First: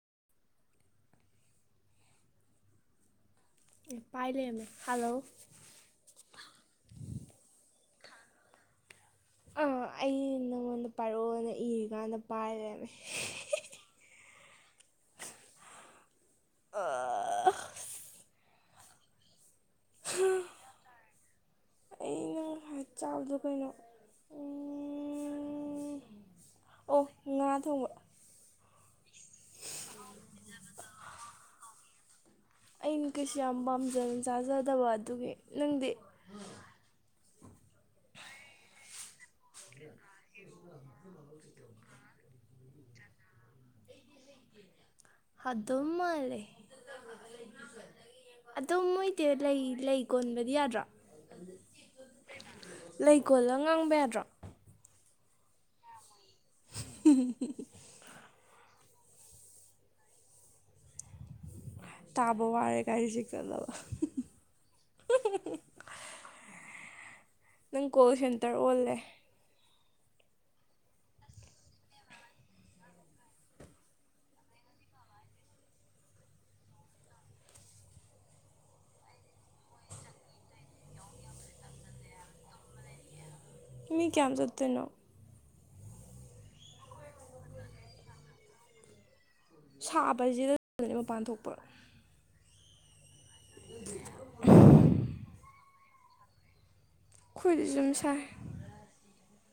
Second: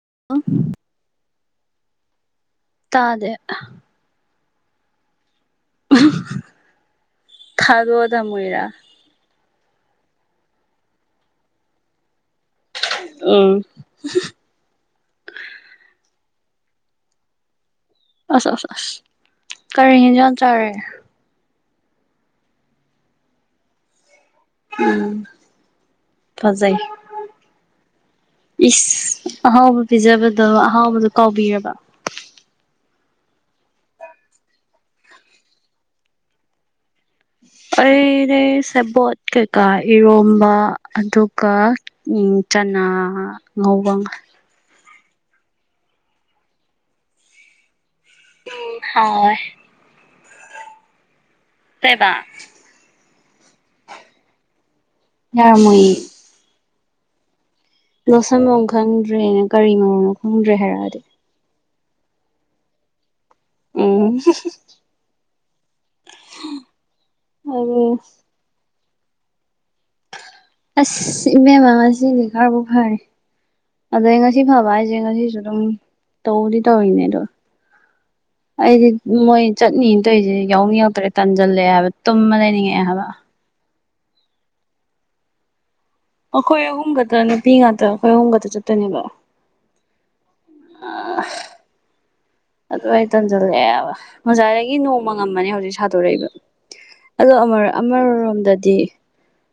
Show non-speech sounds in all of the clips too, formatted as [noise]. ꯍꯜꯂ ꯇꯥꯗꯦ ꯄꯥꯏ ꯂꯩ ꯍꯜꯣ ꯈꯥꯗꯗ ꯃꯣꯏꯔ ꯑꯥ ꯑꯩ ꯅꯪꯉꯣꯟꯗ ꯄꯥꯏꯔꯛꯑꯣꯅ ꯏꯔꯤꯀꯥꯟꯗ ꯄꯥꯏ ꯂꯩꯔꯝꯃꯦ ꯑꯣ ꯑ ꯑ ꯑꯁ ꯑꯁ ꯀꯔꯤ ꯍꯖ ꯆꯥꯔꯦ ꯑꯩꯅ ꯉ ꯆꯥꯎꯕꯗꯣ ꯀꯩꯅꯣ ꯎꯝ ꯐꯖꯩ ꯑꯣ ꯉꯥ ꯊꯣꯡꯕ ꯏꯁ ꯑꯍꯥꯎꯕ ꯄꯤꯖꯕꯗꯣ ꯑꯍꯥꯎꯕꯗꯣ ꯀꯥꯎꯕꯤꯔꯕ ꯑꯩꯅ ꯀꯩꯁꯨ ꯌꯥꯝ ꯄꯥꯝꯖꯅ ꯆꯥꯖꯗꯕ ꯑꯗꯨꯒꯤ ꯅꯪꯗꯤ ꯑꯩ ꯔ ꯁꯕꯠ ꯀꯩꯀꯥ ꯏꯔꯣꯝꯕ ꯑꯗꯨꯒ ꯆꯅꯥ ꯉꯕ ꯑꯗꯃ ꯂꯩꯦ ꯑꯗꯃ ꯏꯇꯦ ꯍꯥꯎꯋꯦ ꯂꯩ ꯂꯩ ꯀꯣꯟꯕꯗꯤ ꯌꯥꯗ꯭ꯔꯥ ꯁꯦꯕꯥ ꯂꯩ ꯀꯣꯜꯂ ꯉꯥꯡꯕ ꯌꯥꯗ꯭ꯔꯣ ꯌꯥꯔ ꯃꯣꯏ [unintelligible] ꯃꯣꯁꯝ ꯃꯔ ꯈꯪꯗ꯭ꯔꯦꯅ ꯀꯔꯤ ꯃꯔꯣꯅꯣ ꯈꯪꯗ꯭ꯔꯦ ꯍꯥꯏꯔꯛꯑꯗꯤ ꯇꯥꯕ ꯋꯥꯔꯦ ꯀꯥꯁꯤ ꯎꯝ ꯑꯗꯨ ꯅꯪ ꯀꯣꯜꯁꯟ ꯇꯔ ꯑꯣꯜꯂꯦ ꯑꯁ ꯏꯕꯦꯝꯃꯥ ꯉꯁꯤꯗꯤ ꯈꯥꯔꯕꯨ ꯐꯔꯤ ꯑꯗꯩ ꯉꯁꯤ ꯐꯕ ꯍꯥꯏꯁꯦ ꯉꯁꯤꯁꯨ ꯑꯗꯨꯝ ꯇꯧꯗꯤ ꯇꯧꯔꯤꯅꯦ ꯑꯗꯣ ꯗ ꯑꯩꯗꯤ ꯃꯣꯏ ꯆꯠꯅꯤꯅꯥ ꯇꯧꯔꯤꯁꯦ ꯌꯥꯎꯅꯤꯡꯉꯛꯇ꯭ꯔꯦ ꯇꯥꯟꯁꯤꯜꯂꯛꯑꯦ ꯍꯥꯏꯕ ꯇꯨꯝꯃ ꯂꯩꯅꯤꯡꯉꯛꯑꯦ ꯍꯥꯏꯕ ꯃꯤ ꯀꯌꯥꯝ ꯆꯠꯇꯣꯏꯅꯣ ꯑꯩꯈꯣꯏ ꯑꯍꯨꯝ ꯈꯛꯇꯅꯦ ꯅꯨꯄꯤ ꯉꯥꯛꯇ ꯑꯩꯈꯣꯏ ꯑꯍꯨꯝ ꯈꯛꯇ ꯆꯠꯇꯣꯏꯅꯦꯕ ꯁꯥꯕ ꯍꯥꯏꯕꯁꯤꯗꯅꯤ ꯃꯄꯥꯟ ꯊꯣꯛꯄ ꯑꯗꯨ ꯑꯩ ꯇꯟꯁꯤꯜꯂꯛꯑꯦꯕ ꯉꯖꯥꯏꯗꯒꯤ ꯅꯣꯡ ꯉꯝꯂꯝꯕꯅꯦ ꯍꯧꯖꯤꯛ ꯁꯥꯗꯣꯔꯛꯏꯕ ꯑꯗꯣ ꯑꯩꯈꯣꯏꯗꯤ ꯁꯨꯝ ꯑꯃ ꯁꯥꯏ ꯔꯣꯝꯗꯗꯤ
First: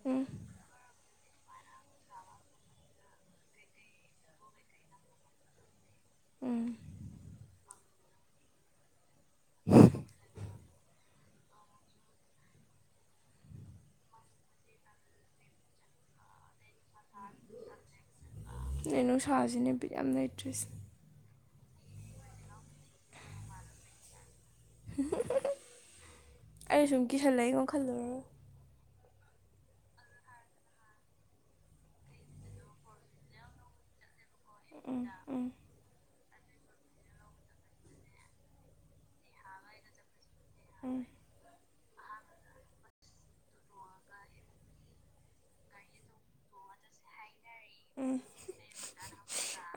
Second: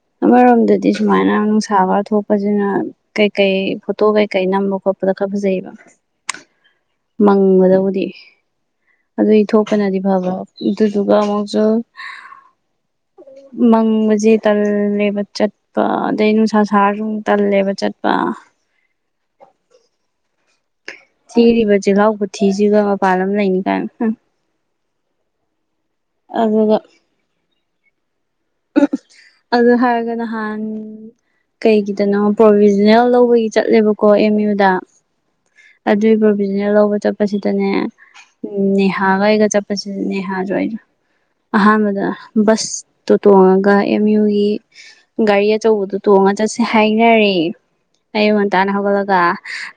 ꯎꯝ ꯑꯃꯔꯣꯝꯗꯗꯤ ꯁꯨꯃꯥꯏꯅ ꯅꯨꯡꯁꯥ ꯈꯔ ꯊꯣꯛꯄꯁꯤꯅ ꯀꯩꯀꯩ ꯐꯣꯇꯣ ꯀꯩꯀꯩ ꯅꯝꯕ ꯈꯣꯠꯄ ꯈꯔꯥ ꯐꯖꯥꯌꯦꯕꯥ ꯃꯪꯕꯗꯕꯨꯗꯤ ꯑꯗꯨꯏ ꯊꯣꯛꯄꯅꯗꯤ ꯐꯕ꯭ꯔꯣ ꯑꯗꯨꯗꯨ ꯑꯗꯨꯒ ꯑꯃꯛꯁꯨ ꯃꯥꯡꯕꯖꯤ ꯇꯔ ꯇꯜꯂꯦꯕ ꯆꯠꯄ ꯑꯗꯩ ꯅꯨꯡꯁꯥ ꯁꯥꯥꯔ ꯇꯜꯂꯦꯕ ꯆꯠꯄ ꯅ ꯅꯨꯡꯁꯥꯁꯤꯅꯦ ꯕꯤꯠ ꯌꯥꯝ ꯂꯩꯇ꯭ꯔꯤꯁꯦ ꯊꯤꯔꯤꯕ ꯆꯤꯜꯍꯥꯎ ꯄꯨꯊꯤꯁꯤꯒ ꯃꯄꯥꯟ ꯂꯝꯗ ꯂꯩꯅꯤ ꯀꯥꯏꯅ ꯑꯗꯨꯒ ꯑꯩ ꯁꯨꯝ ꯀꯤꯁꯜꯂꯛꯏꯒꯣ ꯈꯜꯂꯨꯔꯒꯥ ꯑꯗꯨ ꯍꯥꯏꯔꯒ ꯅꯍꯥꯟ ꯀꯩꯒꯤꯗꯅꯣ ꯄ꯭ꯔꯣꯚꯖꯅꯦꯜ ꯂꯧꯕꯒꯤ ꯆꯠꯂꯦꯕꯀꯣ ꯑꯦꯝ ꯌꯨꯗ ꯎꯝ ꯑꯗꯨꯏ ꯕꯤꯖꯤꯅꯦꯁ ꯂꯧꯕ ꯆꯠꯄꯁꯤꯗꯅꯦ ꯎ ꯅꯦꯍꯥꯒꯩꯒ ꯑꯩꯒꯥ ꯆꯠꯄꯁꯤꯗꯅꯦ ꯎꯝ ꯑꯍꯥꯟꯕꯗꯥ ꯕꯨꯁ꯭ ꯇꯨ ꯇꯣꯡꯉꯒ ꯑꯦꯝ ꯌꯨꯒꯤ ꯒꯥꯔꯤ ꯑꯆꯧꯕꯗꯨ ꯇꯣꯡꯉ ꯆꯠꯁꯦ ꯍꯥꯏꯅꯔꯦ ꯎꯝ ꯑꯌꯨꯛ ꯉꯟꯇꯥꯅ ꯍꯧꯒꯠꯂꯒ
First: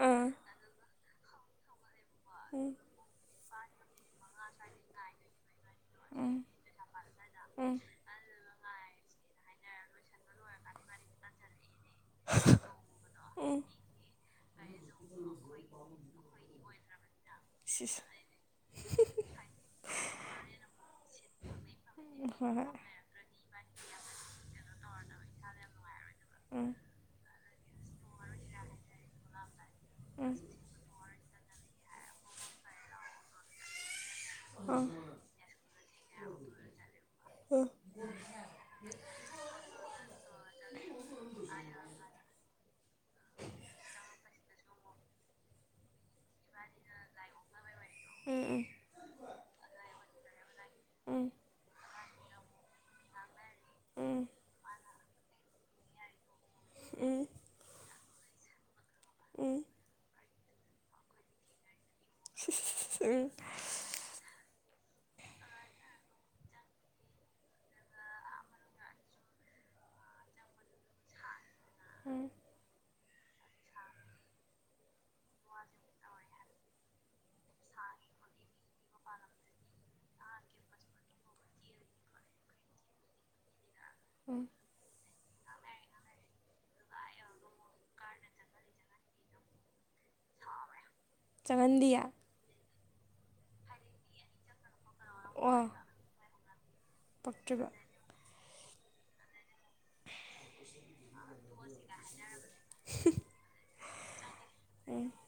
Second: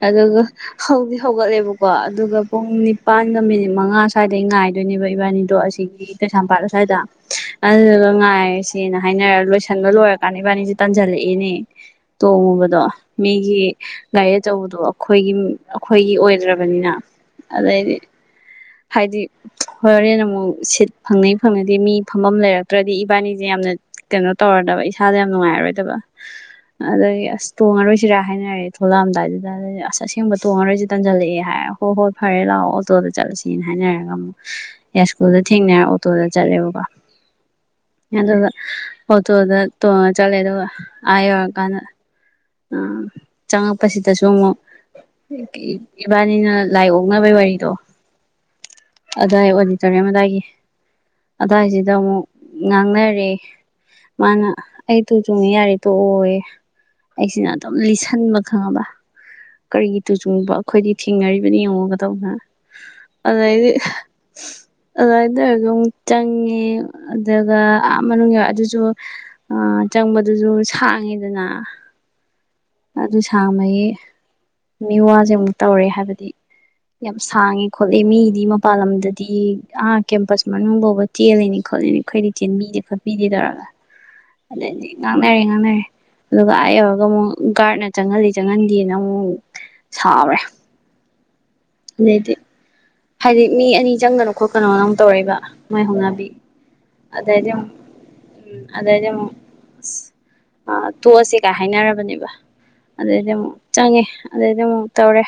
ꯑꯥ ꯑꯗꯨꯒ ꯍꯧꯗꯤ ꯍꯧꯒꯠꯂꯦꯕ ꯀꯣ ꯑꯗꯨꯒ ꯄꯨꯡ ꯎꯝ ꯅꯤꯄꯥꯟꯒ ꯃꯤꯅꯤꯠ ꯃꯉꯥ ꯁ꯭ꯋꯥꯏꯗꯩ ꯉꯥꯏꯗꯣꯏꯅꯦꯕ ꯏꯕꯥꯅꯤꯗꯣ ꯑꯁꯤ ꯀꯩꯁꯥꯞꯄꯠ ꯁꯋꯥꯏꯗ ꯎꯝ ꯎꯝ ꯆꯠꯁꯦꯅ ꯍꯥꯏꯅꯔ ꯂꯣꯏꯁꯟꯕ ꯂꯣꯏꯔꯀꯥꯟ ꯏꯕꯥꯅꯤꯁꯦ ꯇꯟꯖꯜꯂꯛꯏꯅꯦ ꯗ ꯇꯣꯡꯉꯨꯕꯗꯣ ꯃꯤꯒꯤ ꯒꯥꯔꯤ ꯑꯆꯧꯕꯗꯣ ꯑꯩꯈꯣꯏꯒꯤ ꯑꯩꯈꯣꯏꯒꯤ ꯑꯣꯏꯗ꯭ꯔꯕꯅꯤꯅ ꯑꯗꯩꯗꯤ ꯁꯤꯁ ꯍꯥꯏꯗꯤ ꯍꯣꯔꯦꯟ ꯑꯃꯨꯛ ꯁꯤꯠ ꯐꯪꯅꯩ ꯐꯪꯅꯗꯦ ꯃꯤ ꯐꯝꯐꯝ ꯍꯣꯏ ꯍꯣꯏ ꯂꯩꯔꯛꯇ꯭ꯔꯗꯤ ꯏꯕꯥꯅꯤꯁꯦ ꯌꯥꯝꯅ ꯀꯩꯅꯣ ꯇꯧꯔꯗꯕ ꯏꯁꯥꯗ ꯌꯥꯝ ꯅꯨꯡꯉꯥꯏꯔꯔꯣꯏꯗꯕ ꯎꯝ ꯑꯗꯒꯤ ꯑꯁ ꯇꯣꯡꯉꯔꯣꯏꯁꯤꯔꯥ ꯍꯥꯏꯅꯔꯦ ꯊꯣꯛꯂꯛꯑꯝꯗꯥꯏꯗꯨꯗ ꯑꯁ ꯑꯁꯦꯡꯕ ꯇꯣꯡꯉꯔꯣꯏꯁꯤꯦ ꯇꯟꯖꯜꯂꯛꯑꯦ ꯍꯣꯏ ꯍꯣꯏ ꯐꯔꯦ ꯂꯥꯛꯑꯣ ꯑꯣꯇꯣꯗ ꯆꯠꯂꯁꯅ ꯍꯥꯏꯅꯔꯒ ꯑꯃ ꯑꯥ ꯑꯥ ꯌꯥ ꯁ꯭ꯀꯨꯜꯗ ꯊꯦꯡꯅ ꯑꯣꯇꯣꯗ ꯆꯠꯂꯦꯕꯀꯣ ꯎꯝ ꯑꯗꯨꯒ ꯑꯣꯇꯣ ꯇꯣꯡꯉ ꯆꯠꯂꯦ ꯑꯗꯨꯒ ꯑꯣꯔ ꯀꯥꯟꯗ ꯑ ꯆꯪꯉꯛꯄꯁꯤꯗꯁꯨ ꯑꯃꯨꯛ ꯏꯕꯥꯅꯤꯅ ꯂꯥꯏ ꯑꯣꯛꯅꯕꯩ ꯋꯥꯔꯤꯗꯣ ꯎꯝ ꯑꯗꯥꯏ ꯑꯣꯗꯤꯇꯣꯔꯤꯌꯝ ꯑꯗꯥꯏꯒꯤ ꯎꯝ ꯑꯗꯥꯏꯁꯤꯗ ꯑꯃꯨꯛ ꯉꯥꯡꯅꯔꯦ ꯎꯝ ꯃꯥꯅ ꯑꯩꯗꯨꯨ ꯆꯣꯡꯉꯦ꯫ꯌꯥꯔꯤꯦ ꯇꯣꯛꯑꯣ ꯌꯦ ꯎꯝ ꯑꯩꯁꯤꯅ ꯑꯗꯨꯝ ꯂꯤꯁꯟꯕ ꯈꯪꯉꯕ ꯎꯝ ꯀꯔꯤꯒꯤ ꯇꯨꯖꯨꯡꯕ ꯑꯩꯈꯣꯏꯗꯤ ꯊꯦꯡꯅꯔꯤꯕꯅꯦ ꯌꯦꯡꯉꯣ ꯎꯝ ꯑꯗꯩꯗꯤ ꯑꯗꯨꯏꯗ ꯑꯣꯏꯔꯒ ꯑꯃꯨ ꯆꯪꯉꯦ ꯑꯗꯨꯒ ꯑꯥ ꯃꯅꯨꯡ ꯌꯎ ꯑꯗꯨꯁꯨ ꯆꯪꯕꯗꯨꯁꯨ ꯁꯥꯡꯉꯤꯗꯅ ꯑꯗꯨ ꯁꯥꯡꯕꯒꯤ ꯃꯤ ꯋꯥꯁꯦ ꯑꯃꯨꯛ ꯇꯧꯔꯦ ꯍꯥꯏꯕꯗꯤ ꯌꯥꯝ ꯁꯥꯡꯉꯦ ꯈꯣꯠꯂꯦ ꯃꯤꯗꯤ ꯃꯄꯜ ꯂꯝꯗꯗꯤ ꯑ ꯀꯦꯝꯄꯁ ꯃꯅꯨꯡ ꯐꯥꯎꯕ ꯇꯦꯜꯂꯤꯅꯤ ꯈꯣꯠꯂꯤꯅꯦ ꯑꯩꯈꯣꯏꯗꯤ ꯆꯦꯟꯕꯤꯗꯦ ꯈꯣꯠꯄꯤꯗꯦ ꯇꯧꯔꯒ ꯎꯝ ꯑꯗꯩꯩꯗꯤ ꯉꯥꯡꯅꯔꯦ ꯉꯥꯡꯅꯔꯦ ꯑꯗꯨꯒ ꯍꯥꯏꯌꯣ ꯑꯗꯨꯒ ꯑꯃꯨꯛ ꯒꯥꯔꯗꯅ ꯆꯪꯍꯜꯂꯤ ꯆꯪꯍꯟꯗꯦꯅ ꯑꯃꯨꯛ ꯁꯥꯎꯔꯦ ꯆꯪꯍꯟꯗꯤꯌꯦ ꯑꯗꯩꯗꯤ ꯍꯥꯏꯗꯤ ꯃꯤ ꯑꯅꯤ ꯆꯪꯒꯅꯣ ꯈꯣꯠꯀꯅꯣꯅ ꯑꯃꯝ ꯇꯧꯔꯛꯏꯕ ꯑꯣ ꯃꯣꯏ ꯍꯧꯅꯥꯕꯤ ꯑꯗꯩꯗꯤ ꯄꯛꯇ꯭ꯔꯤꯕ ꯑꯃꯨꯛ꯫ ꯎꯝ ꯑꯗꯩꯗꯤ ꯑꯃꯨꯛ ꯑꯁ ꯑꯥ ꯇꯣꯛꯑꯁꯒꯥꯏ ꯍꯥꯏꯅꯔꯕꯅꯦꯕ꯫ ꯑꯗꯩꯗꯤ ꯑꯃꯨꯛ ꯆꯪꯉꯦ ꯑꯗꯩꯗꯤ ꯑꯃꯨꯛ ꯎꯝ ꯇꯧꯔꯦ꯫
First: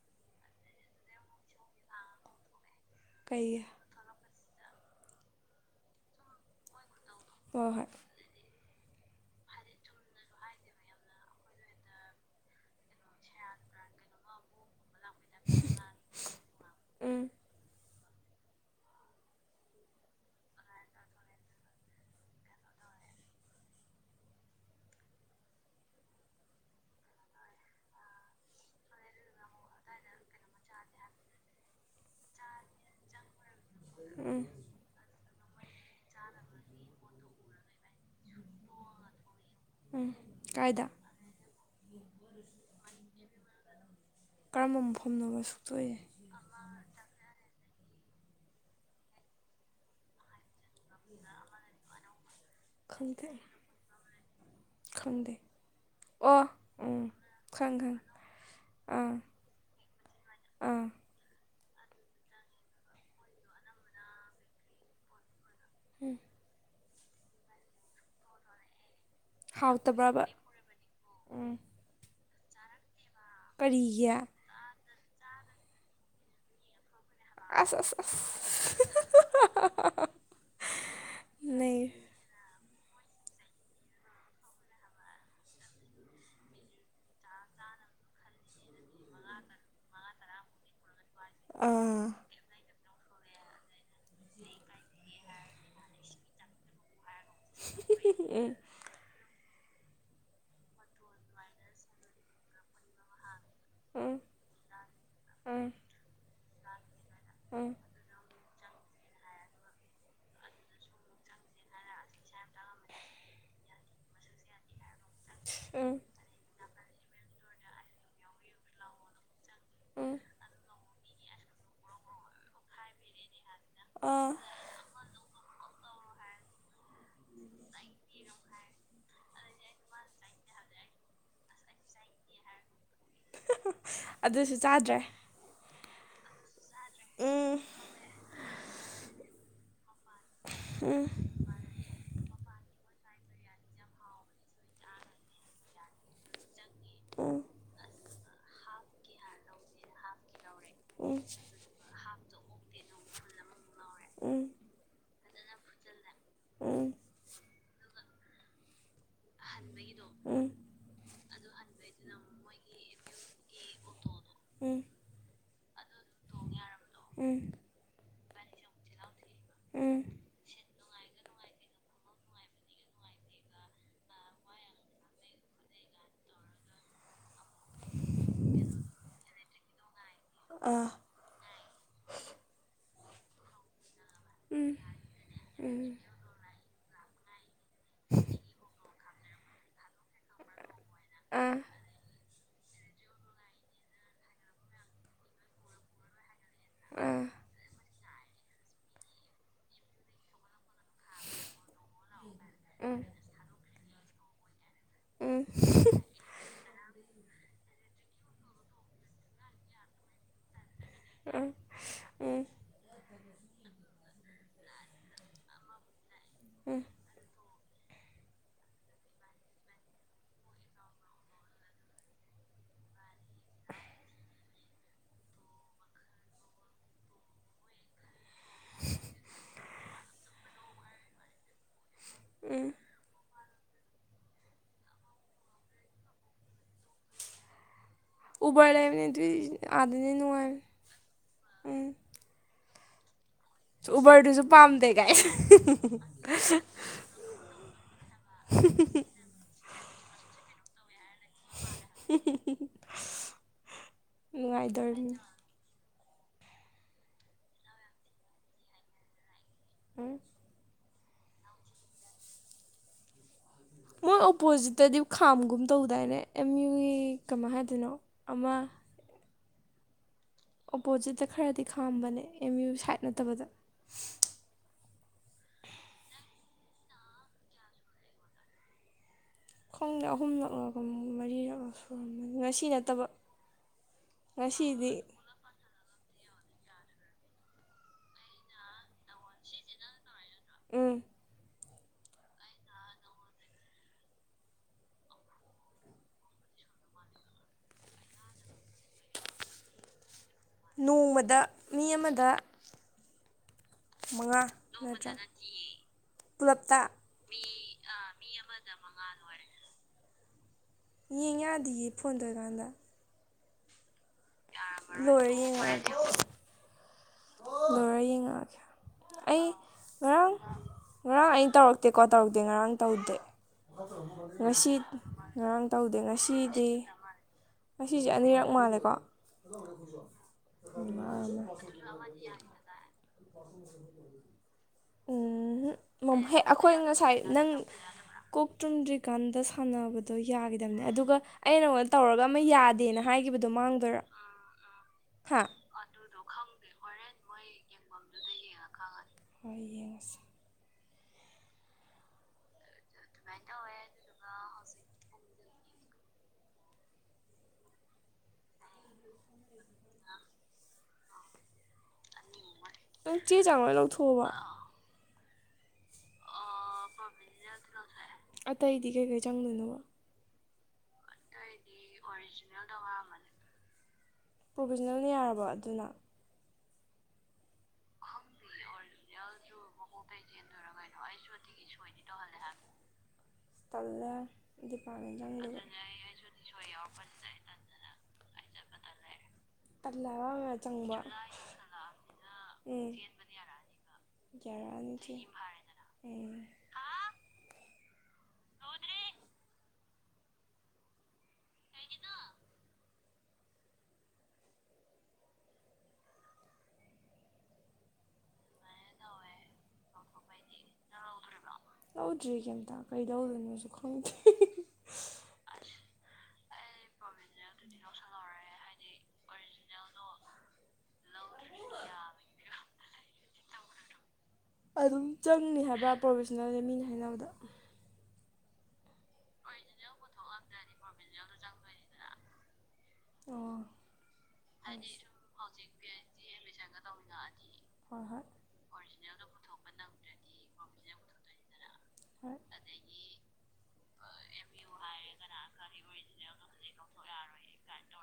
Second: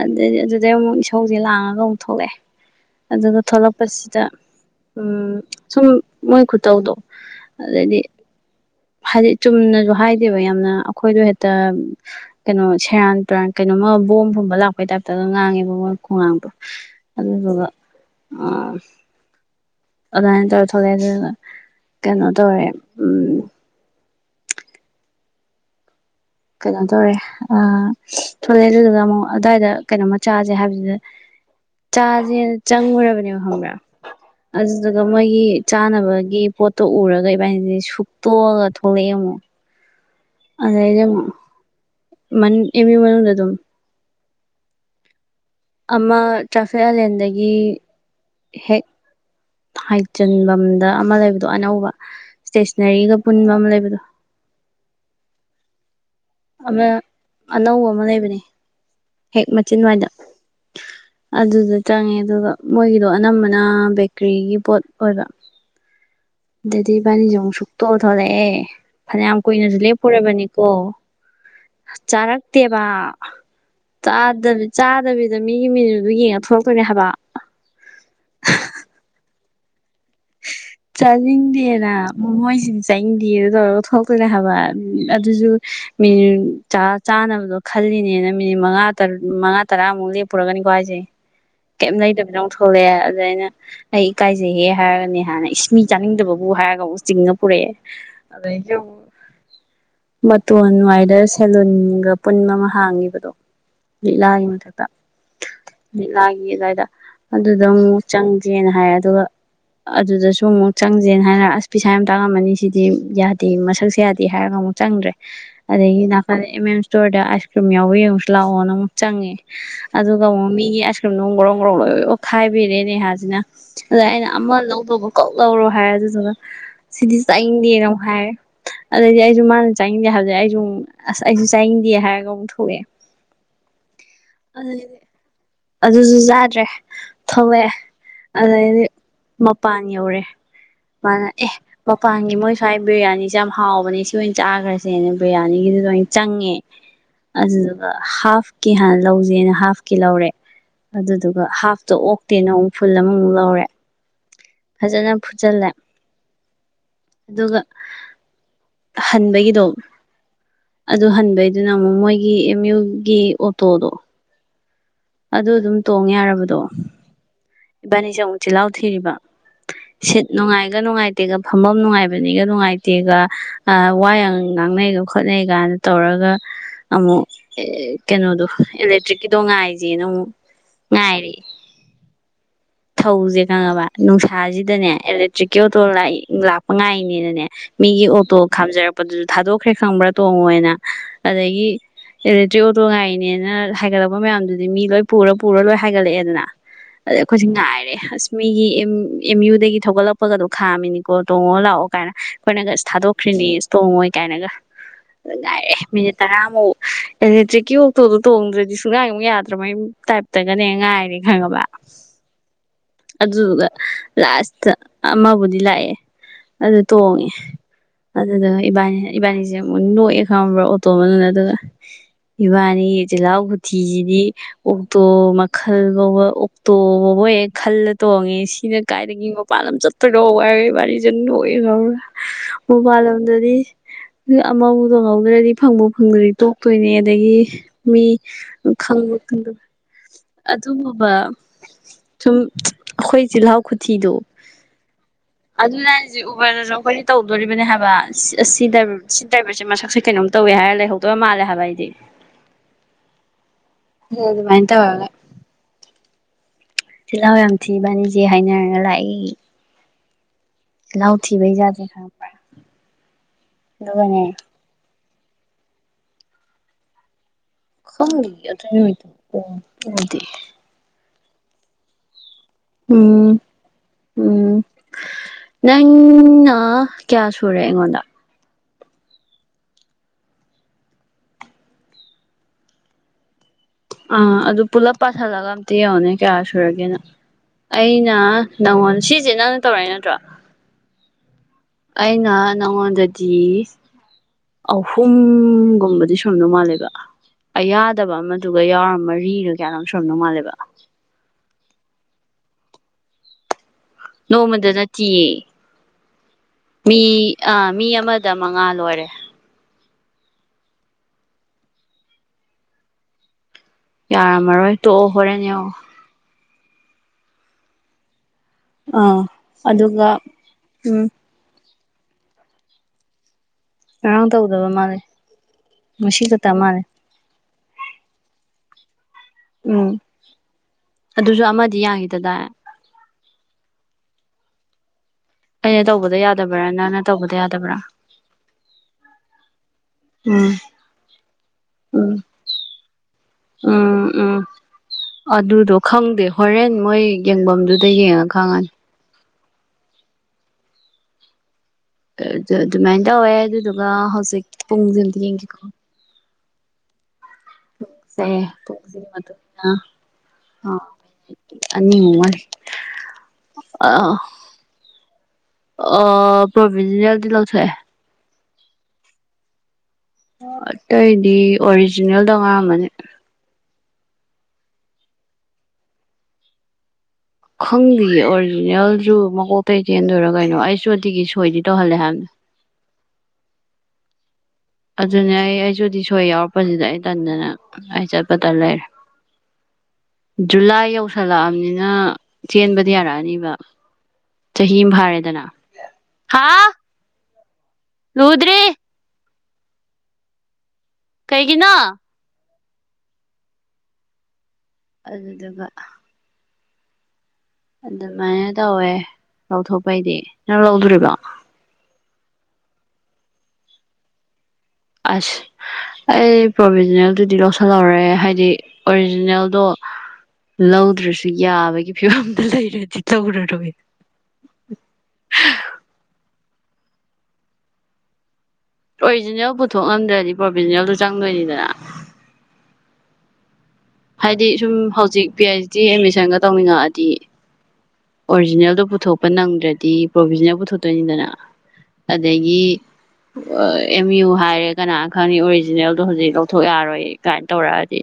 ꯑꯗꯩꯗꯤ ꯑꯗꯨꯗꯩ ꯑꯃꯨꯛ ꯏꯁꯧꯁꯦ ꯂꯥꯡꯉꯒ ꯑꯃꯨꯛ ꯊꯣꯛꯂꯛꯑꯦ ꯑꯗꯨꯒ ꯀꯩꯒꯤ ꯊꯣꯛꯂꯛꯄꯁꯤꯗ꯫ ꯎꯝ ꯁꯨꯝ ꯃꯣꯏ ꯈꯨꯠꯇꯧꯗꯣ ꯍꯣꯏ ꯍꯣꯏ ꯑꯗꯩꯗꯤ꯫ ꯍꯥꯏꯗꯤ ꯆꯨꯝꯅꯁꯨ ꯍꯥꯏꯗꯦꯕ ꯌꯥꯝꯅ ꯑꯩꯈꯣꯏꯗꯣ ꯍꯦꯛꯇ ꯀꯩꯅꯣ ꯁꯦꯔꯥꯟ ꯇꯨꯔꯥꯟ ꯀꯩꯅꯣꯃ꯫ ꯕꯣꯝ ꯐꯝꯕ ꯂꯛ ꯄꯥ ꯇꯥꯏꯄ ꯇꯥꯒ ꯉꯥꯡꯉꯦꯕ ꯃꯣꯏ ꯈꯣꯡꯉꯥꯡꯗꯣ ꯎꯝ ꯑꯗꯨꯗꯨꯒ ꯎꯝ꯫ ꯑꯗꯨꯃꯥꯏꯅ ꯇꯧꯔ ꯊꯣꯛꯂꯛꯑꯦ ꯑꯗꯨ ꯀꯩꯅꯣ ꯇꯧꯔꯦ ꯎꯝ꯫ ꯀꯩꯅꯣ ꯇꯧꯔꯦ ꯑ ꯊꯣꯛꯣꯂꯛꯑꯦ ꯑꯗꯨꯗꯨꯒ ꯑꯃꯨꯛ ꯑꯗꯨꯋꯥꯏꯗ ꯀꯩꯅꯣꯃ ꯆꯥꯁꯦ ꯍꯥꯏꯕꯗꯨꯗ꯫ ꯆꯥꯁꯦ ꯆꯪꯉꯨꯔꯕꯅꯦꯕ ꯈꯪꯕꯔꯥ꯫ ꯎꯝ ꯑꯗꯨꯗꯨꯒ ꯃꯣꯏꯒꯤ ꯆꯥꯅꯕꯒꯤ ꯄꯣꯠꯇꯣ ꯎꯔꯒ ꯏꯕꯥꯏꯅꯤꯁꯦ ꯁꯨꯛ ꯇꯣꯛꯑꯒ ꯊꯣꯛꯂꯛꯑꯦ ꯑꯃꯨꯛ꯫ ꯎꯝ ꯀꯥꯏꯗ ꯑꯗꯩꯗꯤ ꯑꯃꯨꯛ ꯑꯦꯝ ꯃꯨꯏ ꯃꯅꯨꯡꯗ ꯑꯗꯨꯝ꯫ ꯀꯔꯝꯕ ꯃꯐꯝꯅꯣꯕ꯫ ꯁꯨꯛꯇꯣꯏꯁꯦ ꯑꯃ ꯇ꯭ꯔꯥꯐꯤꯛ ꯑꯥꯏꯂꯦꯟꯗꯒꯤ ꯍꯦꯛ꯫ ꯍꯥꯏꯆꯟꯐꯝꯗ ꯑꯃ ꯂꯩꯕꯗꯣ ꯑꯅꯧꯕ ꯏꯁꯇꯦꯁꯅꯔꯤꯒ ꯈꯪꯗꯦ ꯄꯨꯟꯕ ꯑꯃ ꯂꯩꯕꯗꯣ꯫ ꯈꯪꯗꯦ꯫ ꯑꯣ ꯑꯃ ꯎꯝ ꯈꯪ ꯑꯅꯧꯕ ꯈꯪ ꯑꯃ ꯂꯩꯕꯅꯦ ꯑꯥ ꯍꯦꯛ ꯃꯆꯤꯟꯋꯥꯏꯗ꯫ ꯑꯥ ꯑꯗꯨꯗ ꯆꯪꯉꯦ ꯑꯗꯨꯒ ꯃꯣꯏꯒꯤꯗꯣ ꯑꯅꯝꯕꯅ ꯕꯦꯀꯔꯤꯒꯤ ꯄꯣꯠ ꯑꯣꯏꯕ꯫ ꯗꯗꯤ ꯏꯕꯅꯤꯁꯤ ꯑꯃꯨꯛ ꯁꯨꯛꯇꯣꯛꯑ ꯊꯣꯛꯂꯛꯑꯦ꯫ ꯐꯅꯌꯥꯝ ꯀꯨꯏꯅꯁꯨ ꯍꯥꯎꯇꯕ꯭ꯔꯕ ꯂꯦꯞꯄꯨꯔꯕꯅꯤꯀꯣ ꯆꯥꯔꯛꯇꯦꯕ꯫ ꯀꯥꯔꯤꯒꯤ꯫ ꯆꯥꯗꯕꯤꯗ ꯃꯤꯒꯤ ꯃꯤꯅꯗꯨ ꯌꯦꯡꯉꯒ ꯊꯣꯛꯂꯛꯇꯣꯏꯅꯦ ꯍꯥꯏꯕ꯫ ꯑꯁ ꯑꯁ꯫ ꯅꯩꯔꯦ ꯆꯥꯅꯤꯡꯗꯦꯅ ꯃꯣꯏꯁꯤꯗꯤ ꯆꯥꯅꯤꯡꯗꯦꯗ ꯇꯧꯔꯒ ꯊꯣꯛꯔꯛꯇꯣꯏꯅꯦ ꯍꯥꯏꯕ ꯑꯗꯨꯁꯨ꯫ ꯃꯤꯅꯨ ꯆꯥꯅꯕꯗꯣ ꯈꯜꯂꯤꯅꯦꯅ ꯃꯤꯅꯤꯠ ꯃꯉꯥ ꯇꯔꯨꯛ ꯃꯉꯥ ꯇꯔꯥꯃꯨꯛ ꯂꯦꯞꯄꯨꯔꯒꯅꯤꯀꯣ ꯍꯥꯏꯁꯦ꯫ ꯀꯩꯝ ꯑꯥ ꯂꯩꯇꯗꯕꯤꯗ ꯑꯃꯨꯛ ꯊꯣꯛꯂꯛꯑꯦ ꯑꯗꯨꯗ ꯑꯩꯅ ꯑꯩ ꯏꯀꯥꯏꯖꯩꯍꯦ ꯍꯥꯏꯔꯒ ꯅꯦꯍꯥꯅ ꯏꯁ ꯃꯤ ꯆꯥꯅꯤꯡꯗꯕꯕꯨ ꯍꯥꯏꯔꯒ ꯑꯃꯨꯛ ꯆꯤꯡꯉ ꯄꯨꯔꯛꯑꯦ ꯎꯝ ꯑꯗꯩꯒꯤ ꯑꯃꯨꯛ꯫ ꯃꯇꯣꯟ ꯋꯥꯏꯗ ꯁꯦꯂꯨꯟꯒ ꯄꯨꯟꯕ ꯑꯃ ꯍꯥꯡꯉꯤꯕꯗꯣ꯫ ꯎꯝ ꯂꯤꯛꯂꯥꯒꯤ ꯃꯊꯛꯇ ꯎꯝ ꯂꯤꯛꯂꯥꯒꯤ ꯑꯗꯨꯋꯥꯏꯗ ꯑꯗꯨꯗ ꯎꯝ ꯑꯃꯨꯛ ꯆꯪ [unintelligible] ꯍꯥꯏꯔꯦ ꯑꯗꯨꯒ ꯑꯗꯨꯗꯁꯨ꯫ ꯑꯗꯨ ꯑꯃꯨꯛ ꯆꯪꯁꯦꯅ ꯍꯥꯏꯅ ꯑꯁ ꯄꯤꯁꯥꯏ ꯌꯥꯝ ꯇꯥꯡꯉꯝꯃꯅꯤ ꯁꯤꯗꯤ ꯌꯥꯗꯦ ꯃꯁꯛꯁꯦ ꯌꯥꯗꯦ ꯍꯥꯏꯔꯒ ꯑꯃꯨꯛ ꯆꯪꯗ꯭ꯔꯦ꯫ ꯎꯝ ꯑꯗꯒꯤ ꯅꯥꯀꯟꯗ ꯑꯦꯝ ꯑꯦꯝ ꯏꯁꯇꯣꯔꯗ ꯑꯥꯏꯁ ꯀ꯭ꯔꯤꯝ ꯌꯥꯎꯕ ꯌꯦꯡꯉꯨꯁꯤ ꯂꯥꯎꯅ ꯑꯃꯨꯛ ꯆꯪꯉꯦ꯫ ꯎꯝ ꯑꯗꯨꯒ ꯑꯃꯨꯛ ꯃꯤꯒꯤ ꯑꯥꯏꯁ ꯀ꯭ꯔꯤꯝꯗꯨ ꯑꯃꯨꯛ ꯒ꯭ꯔꯣ ꯒ꯭ꯔꯣ ꯑꯣꯠꯈꯥꯏꯕꯤꯔꯦ ꯅꯦꯍꯥꯁꯤꯅ꯫ ꯑꯗ ꯑꯩꯅ ꯑꯥ ꯑꯃ ꯂꯧꯗꯣꯕ ꯂꯧꯔꯣ ꯍꯥꯏꯔꯦ ꯑꯗꯨꯗꯨꯅ ꯁꯤꯗꯤ ꯆꯥꯅꯤꯡꯗꯦꯅ ꯑꯃꯨꯛ ꯍꯥꯏꯔꯦ ꯑꯗꯩꯗꯤ ꯑꯩꯁꯨ ꯃꯥꯅ ꯆꯥꯅꯤꯡꯗꯦ ꯍꯥꯏꯕꯗ ꯑꯩꯁꯨ ꯑꯃꯨꯛ ꯑꯁ ꯑꯩꯁꯨ ꯆꯥꯏꯅꯤꯡꯗꯦ ꯍꯥꯏꯔꯒ ꯑꯃꯨꯛ ꯊꯣꯛꯑꯦ꯫ ꯑꯗꯨꯁꯨ ꯆꯥꯗ꯭ꯔꯦ ꯑꯗꯨꯁꯨ꯫ ꯆꯥꯗ꯭ꯔꯦ ꯎꯝ ꯊꯣꯛꯂꯛꯑꯦ ꯑꯗꯩꯗꯤ ꯃꯄꯥꯟ ꯌꯧꯔꯛꯑꯦ ꯎꯝ ꯃꯥꯅ ꯑꯦ ꯃꯄꯥꯟꯒꯤ ꯃꯣꯏ ꯁꯨꯋꯥꯏ ꯕꯤꯔꯌꯥꯅꯤꯁꯦ ꯌꯥꯝ ꯍꯥꯎꯕꯅꯦ ꯁꯤ ꯑꯣꯏꯅ ꯆꯥꯈ꯭ꯔꯁꯦꯅ ꯕꯤꯔꯌꯥꯅꯤꯒꯤꯗꯨꯗ ꯑꯣꯏꯅ ꯆꯪꯉꯦ꯫ ꯎꯝ ꯑꯗꯨꯗꯨꯒ ꯍꯥꯐꯀꯤ ꯍꯥꯟꯅ ꯂꯧꯁꯦꯅ ꯍꯥꯐꯀꯤ ꯂꯧꯔꯦ꯫ ꯑꯗꯨꯗꯨꯒ ꯍꯥꯐꯇꯣ ꯑꯣꯛꯇꯦꯅ ꯑꯃꯨꯛ ꯐꯨꯜ ꯑꯃꯃꯨꯛ ꯂꯧꯔꯦ꯫ ꯎꯝ꯫ ꯐꯖꯅ ꯐꯨꯠꯆꯜꯂꯦ꯫ ꯎꯝ꯫ ꯑꯗꯨꯒ ꯍꯟꯕꯒꯤꯗꯣ ꯑꯗꯨ ꯍꯟꯕ ꯑꯗꯨꯅ ꯑꯃꯨꯛ ꯃꯣꯏꯒꯤ ꯑꯦꯝ ꯃꯨꯏꯒꯤ ꯑꯣꯇꯣꯗꯣ꯫ ꯎꯝ꯫ ꯑꯗꯨ ꯑꯗꯨꯝ ꯇꯣꯡꯉꯦ ꯌꯥꯔꯕꯗꯣ ꯏꯕꯥꯅꯤꯁꯦ ꯑꯃꯨꯛ ꯆꯤꯜꯍꯥꯎ ꯊꯤꯔꯤꯕ ꯁꯤꯠ ꯅꯨꯡꯉꯥꯏ ꯒ ꯅꯨꯡꯉꯥꯏꯇꯦꯒ ꯐꯐꯝ ꯅꯨꯡꯉꯥꯏꯕꯅꯤꯒ ꯅꯨꯡꯉꯥꯏꯇꯦꯒ ꯋꯥ ꯌꯥ ꯉꯥꯡꯅꯩꯒ ꯈꯣꯠꯅꯩ ꯀꯅ ꯇꯧꯔꯒ ꯑꯃꯨꯛ ꯀꯩꯅꯣꯗꯣ ꯑꯦꯂꯦꯛꯇ꯭ꯔꯤꯛꯀꯤꯗꯣ ꯉꯥꯏꯁ ꯦꯅ ꯑꯃꯨꯛ ꯉꯥꯏꯔꯦ ꯊꯧꯁꯦ ꯈꯪꯉꯕ ꯅꯨꯡꯁꯥꯁꯤꯗꯅꯦ ꯏꯂꯦꯛꯇ꯭ꯔꯤꯛꯀꯤ ꯑꯣꯇꯣ ꯂꯥꯛꯄ ꯉꯥꯏꯅꯦꯅꯅꯦ ꯃꯤꯒꯤ ꯑꯣꯇꯣ ꯈꯥꯝꯖꯔꯛꯄꯗꯨꯁꯨ ꯊꯥꯗꯣꯛꯈ꯭ꯔꯦ ꯈꯪꯕ꯭ꯔꯥ ꯇꯣꯡꯉꯣꯅ ꯑꯗꯒꯤ ꯑꯦꯂꯦꯛꯇ꯭ꯔꯤꯛ ꯑꯣꯇꯣ ꯉꯥꯏꯅꯦꯅ ꯍꯥꯏꯒꯠꯂꯛꯄ ꯃꯌꯥꯝꯗꯨꯗꯤ ꯃꯤ ꯂꯣꯏ ꯄꯨꯔ ꯄꯨꯔ ꯂꯣꯏ ꯍꯥꯏꯒꯠꯂꯛꯑꯦꯗꯅ ꯑꯗ ꯑꯩꯈꯣꯏꯁꯦ ꯉꯥꯏꯔꯦ ꯑꯁꯃꯤꯒꯤ ꯑꯦꯝ ꯌꯨꯗꯒꯤ ꯊꯒꯠꯂꯛꯄꯒꯗꯣ ꯈꯥꯝꯃꯤꯅꯤꯀꯣ ꯇꯣꯡꯉꯣ ꯂꯥꯛꯑꯣ ꯀꯥꯏꯅ ꯑꯩꯈꯣꯏꯅꯒ ꯊꯥꯗꯣꯛꯈ꯭ꯔꯤꯅꯤ ꯇꯣꯡꯉꯣꯏ ꯀꯥꯏꯅꯒ ꯑ ꯉꯥꯏꯔꯦ ꯃꯤꯅꯤꯠ ꯇꯔꯥꯃꯥꯎ ꯑ ꯇꯦꯛꯀꯤꯌꯣꯛꯛꯇꯣꯗꯣ ꯇꯣꯡꯗ꯭ꯔꯗꯤ ꯁꯨꯡ ꯉꯥꯏꯨꯛ ꯌꯥꯗ꯭ꯔꯦ ꯠꯇ ꯃꯩ ꯇꯥꯏꯞꯇꯒꯅꯦ ꯉꯥꯏꯔꯦ ꯈꯪꯉꯕ ꯑꯗꯨꯗꯨꯒ ꯂꯥꯁꯇ ꯑꯃꯕꯨꯗꯤ ꯂꯥꯛꯑꯦ ꯑꯗꯨ ꯇꯣꯡꯉꯦ ꯑꯗꯨꯗꯨ ꯏꯕꯥꯅꯤ ꯏꯕꯥꯅꯤꯁꯦ ꯑꯃꯨꯛ ꯅꯣꯛꯑꯦ ꯈꯪꯕ꯭ꯔꯥ ꯑꯣꯇꯣ ꯃꯅꯨꯡꯅ ꯑꯗꯨꯒ ꯏꯕꯥꯅꯤ ꯆꯤꯜꯍꯥꯎ ꯍꯨꯊꯤꯁꯤꯗꯤ ꯎꯛꯇꯣ ꯃꯈꯜꯒꯕ ꯎꯛꯇꯣꯕ ꯈꯜꯂ ꯇꯣꯡꯉꯤ ꯁꯤꯅ ꯀꯥꯏꯗꯒꯤ ꯃꯄꯥꯟ ꯑꯃ ꯆꯠꯇꯣꯏꯔꯣ ꯋꯥꯏꯔꯦ ꯋꯥꯔꯤꯁ ꯑꯗꯨ ꯂꯣꯛꯑꯦ ꯉꯥꯎꯔ ꯃꯕꯥꯜꯂꯝꯗꯗꯤ ꯑꯃꯕꯨ ꯇꯣ ꯉꯧꯗ꯭ꯔꯗꯤ ꯐꯪꯕꯨ ꯐꯪꯗ꯭ꯔꯗꯤ ꯇꯣꯛꯇꯣꯏꯅꯦ ꯑꯗꯒꯤ ꯃꯤ ꯎꯕꯔ ꯈꯪ ꯂꯩꯕꯅꯦ ꯑꯗꯨꯏ ꯑꯥꯗꯅꯦ ꯅꯨꯡꯉꯥꯏꯕꯅꯦ ꯑꯗꯨꯒꯨꯝꯕ ꯎꯝ ꯁꯨꯝ ꯑꯩꯈꯣꯏ ꯆꯤꯜꯍꯥꯎ ꯈꯨꯊꯤꯗꯣ ꯎꯕꯔꯗꯨꯁꯨ ꯄꯥꯝꯗꯦ ꯀꯥꯏ ꯑꯗꯨꯅꯖꯤꯛ ꯎꯕꯔꯗꯁꯨ ꯑꯩꯈꯣꯏꯅ ꯇꯧꯗꯣꯔꯤꯕꯅꯦ ꯍꯥꯏꯕ ꯁꯤꯗꯕꯁꯦ ꯃꯁꯛ ꯀꯩꯅꯣꯝ ꯇꯧꯋꯦ ꯍꯥꯏꯔ ꯂꯩꯍꯧꯗꯣꯏ ꯃꯥꯜꯂꯦ ꯍꯥꯏꯕ ꯍꯥꯏꯗꯤ ꯑꯗꯨ ꯃꯥꯏꯇ ꯋꯥꯒꯦ ꯅꯨꯡꯉꯥꯏꯗꯧꯔꯤꯅꯤ ꯇꯤꯜꯍꯥꯎ ꯌꯥꯝ ꯊꯤꯕꯅꯤꯁꯦ ꯍꯥꯏꯅꯔꯒ ꯂꯥꯛꯏ ꯑ ꯅꯧ ꯊ ꯩ ꯌꯥꯗ ꯈꯔ ꯃꯣꯏ ꯑꯣꯄꯣꯖꯤꯠꯇꯗꯤ ꯈꯥꯝꯒꯨꯝ ꯇꯧꯗꯥꯏꯅꯦ ꯑꯦꯝ ꯌꯨꯒꯤ ꯀꯃꯥꯏ ꯍꯥꯏꯗꯣꯏꯅꯣ ꯍ ꯑꯃ ꯑꯗꯤ ꯑꯣꯄꯣꯖꯤꯠꯇ ꯈꯔꯗꯤ ꯈꯥꯝꯕꯅꯦ ꯑꯦꯝ ꯌꯨ ꯁꯥꯏꯠ ꯎꯝ ꯅꯠꯇꯕꯗ ꯎꯝ ꯅ ꯀꯌꯥ ꯁꯨꯔꯦ ꯑꯩꯉꯣꯟꯗ ꯈꯣꯡꯗ ꯑꯍꯨꯝ ꯅꯛꯂꯒ ꯈꯣꯡ ꯃꯔꯤꯔꯛꯂ ꯁꯨꯔꯝꯕꯅꯤ ꯉꯁꯤ ꯅꯠꯇꯕ ꯑꯥ ꯑꯗꯨ ꯉꯁꯤꯗꯤ ꯄꯨꯂꯞ ꯄꯥꯊꯂꯒ ꯑꯝꯇ ꯌꯡꯎꯅꯦ ꯀꯌꯥ ꯁꯨꯔꯒꯦꯅ ꯑꯩꯅ ꯅꯉꯣꯟ ꯁꯤꯁꯦ ꯅꯪꯅ ꯇꯧꯔꯛꯏ ꯅꯠꯇ꯭ꯔꯣ ꯎꯝ ꯑꯩꯅ ꯅꯉꯣꯟꯗꯗꯤ ꯑꯍꯨꯝꯒꯨꯝꯕꯗꯤ ꯁꯝꯗꯧ ꯃꯥꯜꯂꯦꯕ ꯌꯥꯗꯕ ꯑꯃꯗꯨꯒ ꯌꯥꯎꯔ ꯃꯔꯤꯅꯣ ꯀꯌꯥꯅꯣ ꯁꯣ ꯅꯣꯡꯉꯜꯂꯕ ꯅꯣꯡꯃꯗ ꯃꯤ ꯑꯃꯗ ꯃꯉ ꯅꯣꯡꯃꯗ ꯅꯠꯇꯤꯌꯦ ꯃꯤ ꯑ ꯃꯤ ꯑꯃꯗ ꯃꯉꯥ ꯂꯣꯏꯔꯦ ꯌꯦꯡ ꯌꯥꯗꯤꯌꯦꯦ ꯐꯣꯟ ꯇꯧꯔꯀꯥꯟꯗ ꯌꯥꯔꯝꯃꯔꯣꯏ ꯇꯣꯛꯑꯣ ꯍꯣꯔꯦꯟꯅꯦ ꯑꯣ ꯌꯦꯡꯉꯛꯑꯒꯦ ꯂꯣꯏꯔ ꯌꯦꯡꯉꯛꯑꯒꯦ ꯑꯥ ꯑꯩ ꯑꯗꯨꯒ ꯉꯔꯥꯡ ꯎꯝ ꯉꯔꯥꯡ ꯑꯩꯅ ꯇꯧꯔꯛꯇꯦꯀꯣ ꯇꯧꯔꯛꯇꯦ ꯉꯔꯥꯡ ꯇꯧꯗꯦ ꯉꯔꯥꯡ ꯇꯧꯗꯕ ꯉꯁꯤ ꯃꯥꯜꯂꯦ ꯉꯔꯥꯡ ꯇꯧꯗꯦ ꯉꯁꯤ ꯈꯛꯇ ꯉꯁꯤꯗꯤ ꯃꯥꯜꯂꯦ ꯉꯁꯦ ꯑꯅꯤꯔꯛ ꯃꯥꯜꯂꯦ [unintelligible] ꯎꯝ ꯑꯗꯨꯁꯨ ꯑꯃꯗꯤ ꯌꯥꯈꯤꯗꯗꯥꯏ ꯎꯝ ꯑꯩꯅ ꯇꯧꯕꯗ ꯎꯝ ꯍꯦꯛ ꯌꯥꯗꯕ꯭ꯔꯥ ꯑꯩꯈꯣꯏ ꯅꯪꯅ ꯉꯁꯥꯏ ꯇꯧꯕꯗ ꯅꯪ ꯌꯥꯗꯕ꯭ꯔꯥ ꯀꯣꯛ ꯇꯨꯝꯗ꯭ꯔꯤꯀꯥꯟꯗ ꯁꯥꯟꯅꯕꯗꯣ ꯎꯝ ꯌꯥꯈꯤꯗꯕꯅꯦ ꯑꯗꯨꯒ ꯑꯩ ꯅꯉꯣꯟꯗ ꯎꯝ ꯇꯧꯔꯒ ꯑꯃ ꯌꯥꯗꯦꯅ ꯍꯥꯏ ꯍꯥꯏꯈꯤꯕꯗꯨꯣ ꯃꯥꯡꯗꯣꯏꯔ ꯎꯝ ꯎꯝ ꯑꯗꯨꯗꯣ ꯈꯪꯗꯦ ꯍꯣꯔꯦꯟ ꯃꯣꯏ ꯌꯦꯡꯐꯝꯗꯨꯗ ꯌꯦꯡꯉ ꯈꯪꯉꯅꯤ ꯍꯣꯏ ꯌꯦꯡꯉꯁꯤꯦ ꯑꯗꯨꯃꯥꯏꯅ ꯇꯧꯋꯦ ꯑꯗꯨꯗꯨꯒ ꯍꯧꯖꯤꯛ ꯄꯨꯡꯁꯤ ꯑꯝꯇ ꯌꯦꯡꯒꯀꯣ ꯄꯁꯦ ꯄꯁꯤ ꯃ ꯑꯅꯤ ꯃꯦ ꯑꯗꯨ ꯆꯦ ꯆꯉ ꯂꯧꯊꯣꯛꯑꯕ ꯑ ꯄ꯭ꯔꯣꯚꯖꯅꯦꯜꯗꯤ ꯂꯧꯊꯣꯛꯑꯦ ꯑꯇꯩꯗꯤ ꯀꯩꯀꯩ ꯆꯪꯗꯣꯏꯅꯕ ꯑꯇꯩꯗꯤ ꯑꯣꯔꯤꯖꯤꯅꯦꯜꯗꯉꯥꯡꯃꯅꯦ ꯄ꯭ꯔꯣꯚꯖꯅꯦꯜ ꯌꯥꯔꯕ ꯑꯗꯨꯅ ꯈꯪꯤ ꯑꯣꯔꯜꯁꯨ ꯃ ꯑꯇꯩ ꯆꯦꯟꯗꯣꯏꯔ ꯀꯩꯅꯣ ꯑꯩꯁꯨ ꯑꯗꯨꯒꯤ ꯁꯣꯏꯗꯤ ꯇꯧꯍꯜꯂꯦ ꯍꯥꯏꯕꯅꯦ ꯇꯜꯅꯦ ꯑꯗꯨꯅꯦ ꯑꯩ ꯑꯩꯁꯨꯗꯤ ꯁꯣꯏ ꯌꯥꯎꯔꯛꯄꯁꯤꯗ ꯑꯩ ꯇꯟꯗꯅ ꯑꯩ ꯆꯠꯄꯗ ꯂꯩꯔꯦ ꯇꯜꯂꯦ ꯍꯥꯏꯕ ꯍꯥꯟꯅ ꯖꯨꯂꯥꯏ ꯆꯪꯕ ꯌꯧꯁꯜꯂꯛꯑꯕꯅꯤꯅ ꯆꯦꯟꯕꯗꯤ ꯌꯥꯔꯛꯑꯅꯤꯕ ꯆꯍꯤ ꯑꯃ ꯀꯔꯁꯤ ꯐꯥꯔꯦꯗꯅ ꯎꯝ ꯂꯗꯔꯤ ꯀꯩꯒꯤꯅ ꯑꯗꯨꯗꯨꯒ ꯑꯗꯨꯃꯥꯏꯅ ꯇꯧꯋꯦ ꯂꯧꯊꯣꯛꯄꯩꯗꯤ ꯅꯪ ꯂꯧꯗꯣꯔꯤꯕꯣ ꯂꯧꯗ꯭ꯔꯤ ꯀꯩꯝꯇ ꯀꯩꯗꯧꯗꯅꯣꯁꯨ ꯈꯪꯗꯦ ꯑꯁ ꯑꯩ ꯄ꯭ꯔꯣꯚꯖꯤꯅꯦꯜꯗꯨꯗꯤ ꯂꯧꯁꯤꯜꯍꯧꯔꯦ ꯍꯥꯏꯗꯤ ꯑꯣꯔꯤꯖꯤꯅꯦꯜꯗꯣ ꯂꯧꯗ꯭ꯔꯁꯨ ꯌꯥꯕꯒꯤ ꯐꯤꯕꯝꯗ ꯂꯩꯔꯗꯤ ꯇꯧꯔꯔꯣꯏ ꯑꯗꯨꯝ ꯆꯪꯅꯤ ꯍꯥꯏꯕ꯭ꯔꯥ ꯄ꯭ꯔꯣꯐꯦꯁꯅꯦꯜꯅꯦ ꯃꯤꯅ ꯍꯥꯏꯅꯕꯗ ꯑꯣꯔꯤꯖꯤꯅꯦꯜ ꯄꯨꯊꯣꯛ ꯉꯝꯗ꯭ꯔꯗꯤ ꯄ꯭ꯔꯣꯕꯤꯖꯤꯅꯦꯜꯗꯨꯣ ꯆꯪꯗꯣꯏꯅꯤꯗꯅ ꯑ ꯍꯥꯏꯗꯤ ꯁꯨꯝ ꯍꯧꯖꯤꯛ ꯄꯤ ꯑꯩꯆ ꯗꯤ ꯑꯦꯗꯃꯤꯁꯟꯒ ꯇꯧꯅꯤꯡꯉꯛꯑꯗꯤ ꯍꯣꯏ ꯍꯣꯏ ꯑꯣꯔꯤꯖꯤꯅꯦꯜꯗꯣ ꯄꯨꯊꯣꯛꯄ ꯅꯪꯗ꯭ꯔꯗꯤ ꯄ꯭ꯔꯣꯕꯤꯖꯤꯅꯦꯜ ꯄꯨꯊ ꯊꯣꯛ ꯇꯣꯏꯅꯤꯗꯅ ꯍꯣꯏ ꯑꯗꯒꯤ ꯑꯦꯝ ꯌꯨ ꯍꯥꯏꯔꯦ ꯀꯅꯥꯅ ꯈꯪꯅꯤ ꯑꯣꯔꯤꯖꯤꯅꯦꯜꯗꯣ ꯍꯧꯖꯤꯛ ꯂꯧꯊꯣꯛ ꯌꯥꯔꯣꯏ ꯀꯥꯏꯅ ꯇꯧꯔꯛꯑꯗꯤ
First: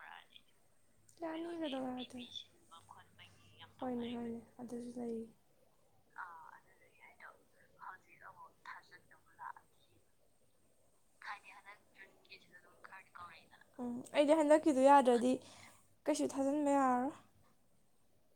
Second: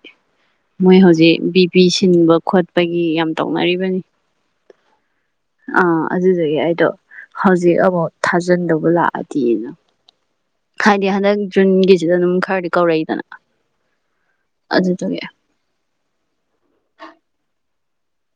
ꯃꯣꯏ ꯍꯧꯖꯤꯛ ꯕꯤ ꯄꯤ ꯆꯥꯅꯤꯒꯗꯧ ꯌꯥꯗꯣꯏ ꯁꯤꯟꯕ ꯈꯣꯠꯄꯒꯤ ꯌꯥꯝ ꯇꯧꯅꯔꯤꯕꯅꯤ ꯍꯣꯏꯅꯦ ꯍꯣꯏꯅꯦ ꯑꯗꯨꯁꯨ ꯂꯩ ꯑ ꯑꯗꯨꯖꯤꯖꯒꯦ ꯑꯩꯗꯣ ꯍꯧꯖꯤꯛ ꯑꯃꯨꯛ ꯊꯥꯖꯤꯟꯗꯧꯕ ꯂꯥꯛꯑꯗꯤꯅ [unintelligible] ꯍꯥꯏꯗꯤ ꯍꯟꯗꯛ ꯖꯨꯟꯒꯤꯁꯤꯗ ꯑꯗꯨꯝ ꯈꯔꯗꯤ ꯀꯧꯔꯛꯏꯗꯅ ꯎꯝ ꯑꯩꯗꯤ ꯍꯟꯗꯛꯀꯤꯗꯣ ꯑꯗꯨꯗꯨꯒꯤ ꯌꯥꯗ꯭ꯔꯗꯤ ꯀꯩꯁꯨ ꯊꯥꯖꯤꯟꯕ ꯌꯥꯔ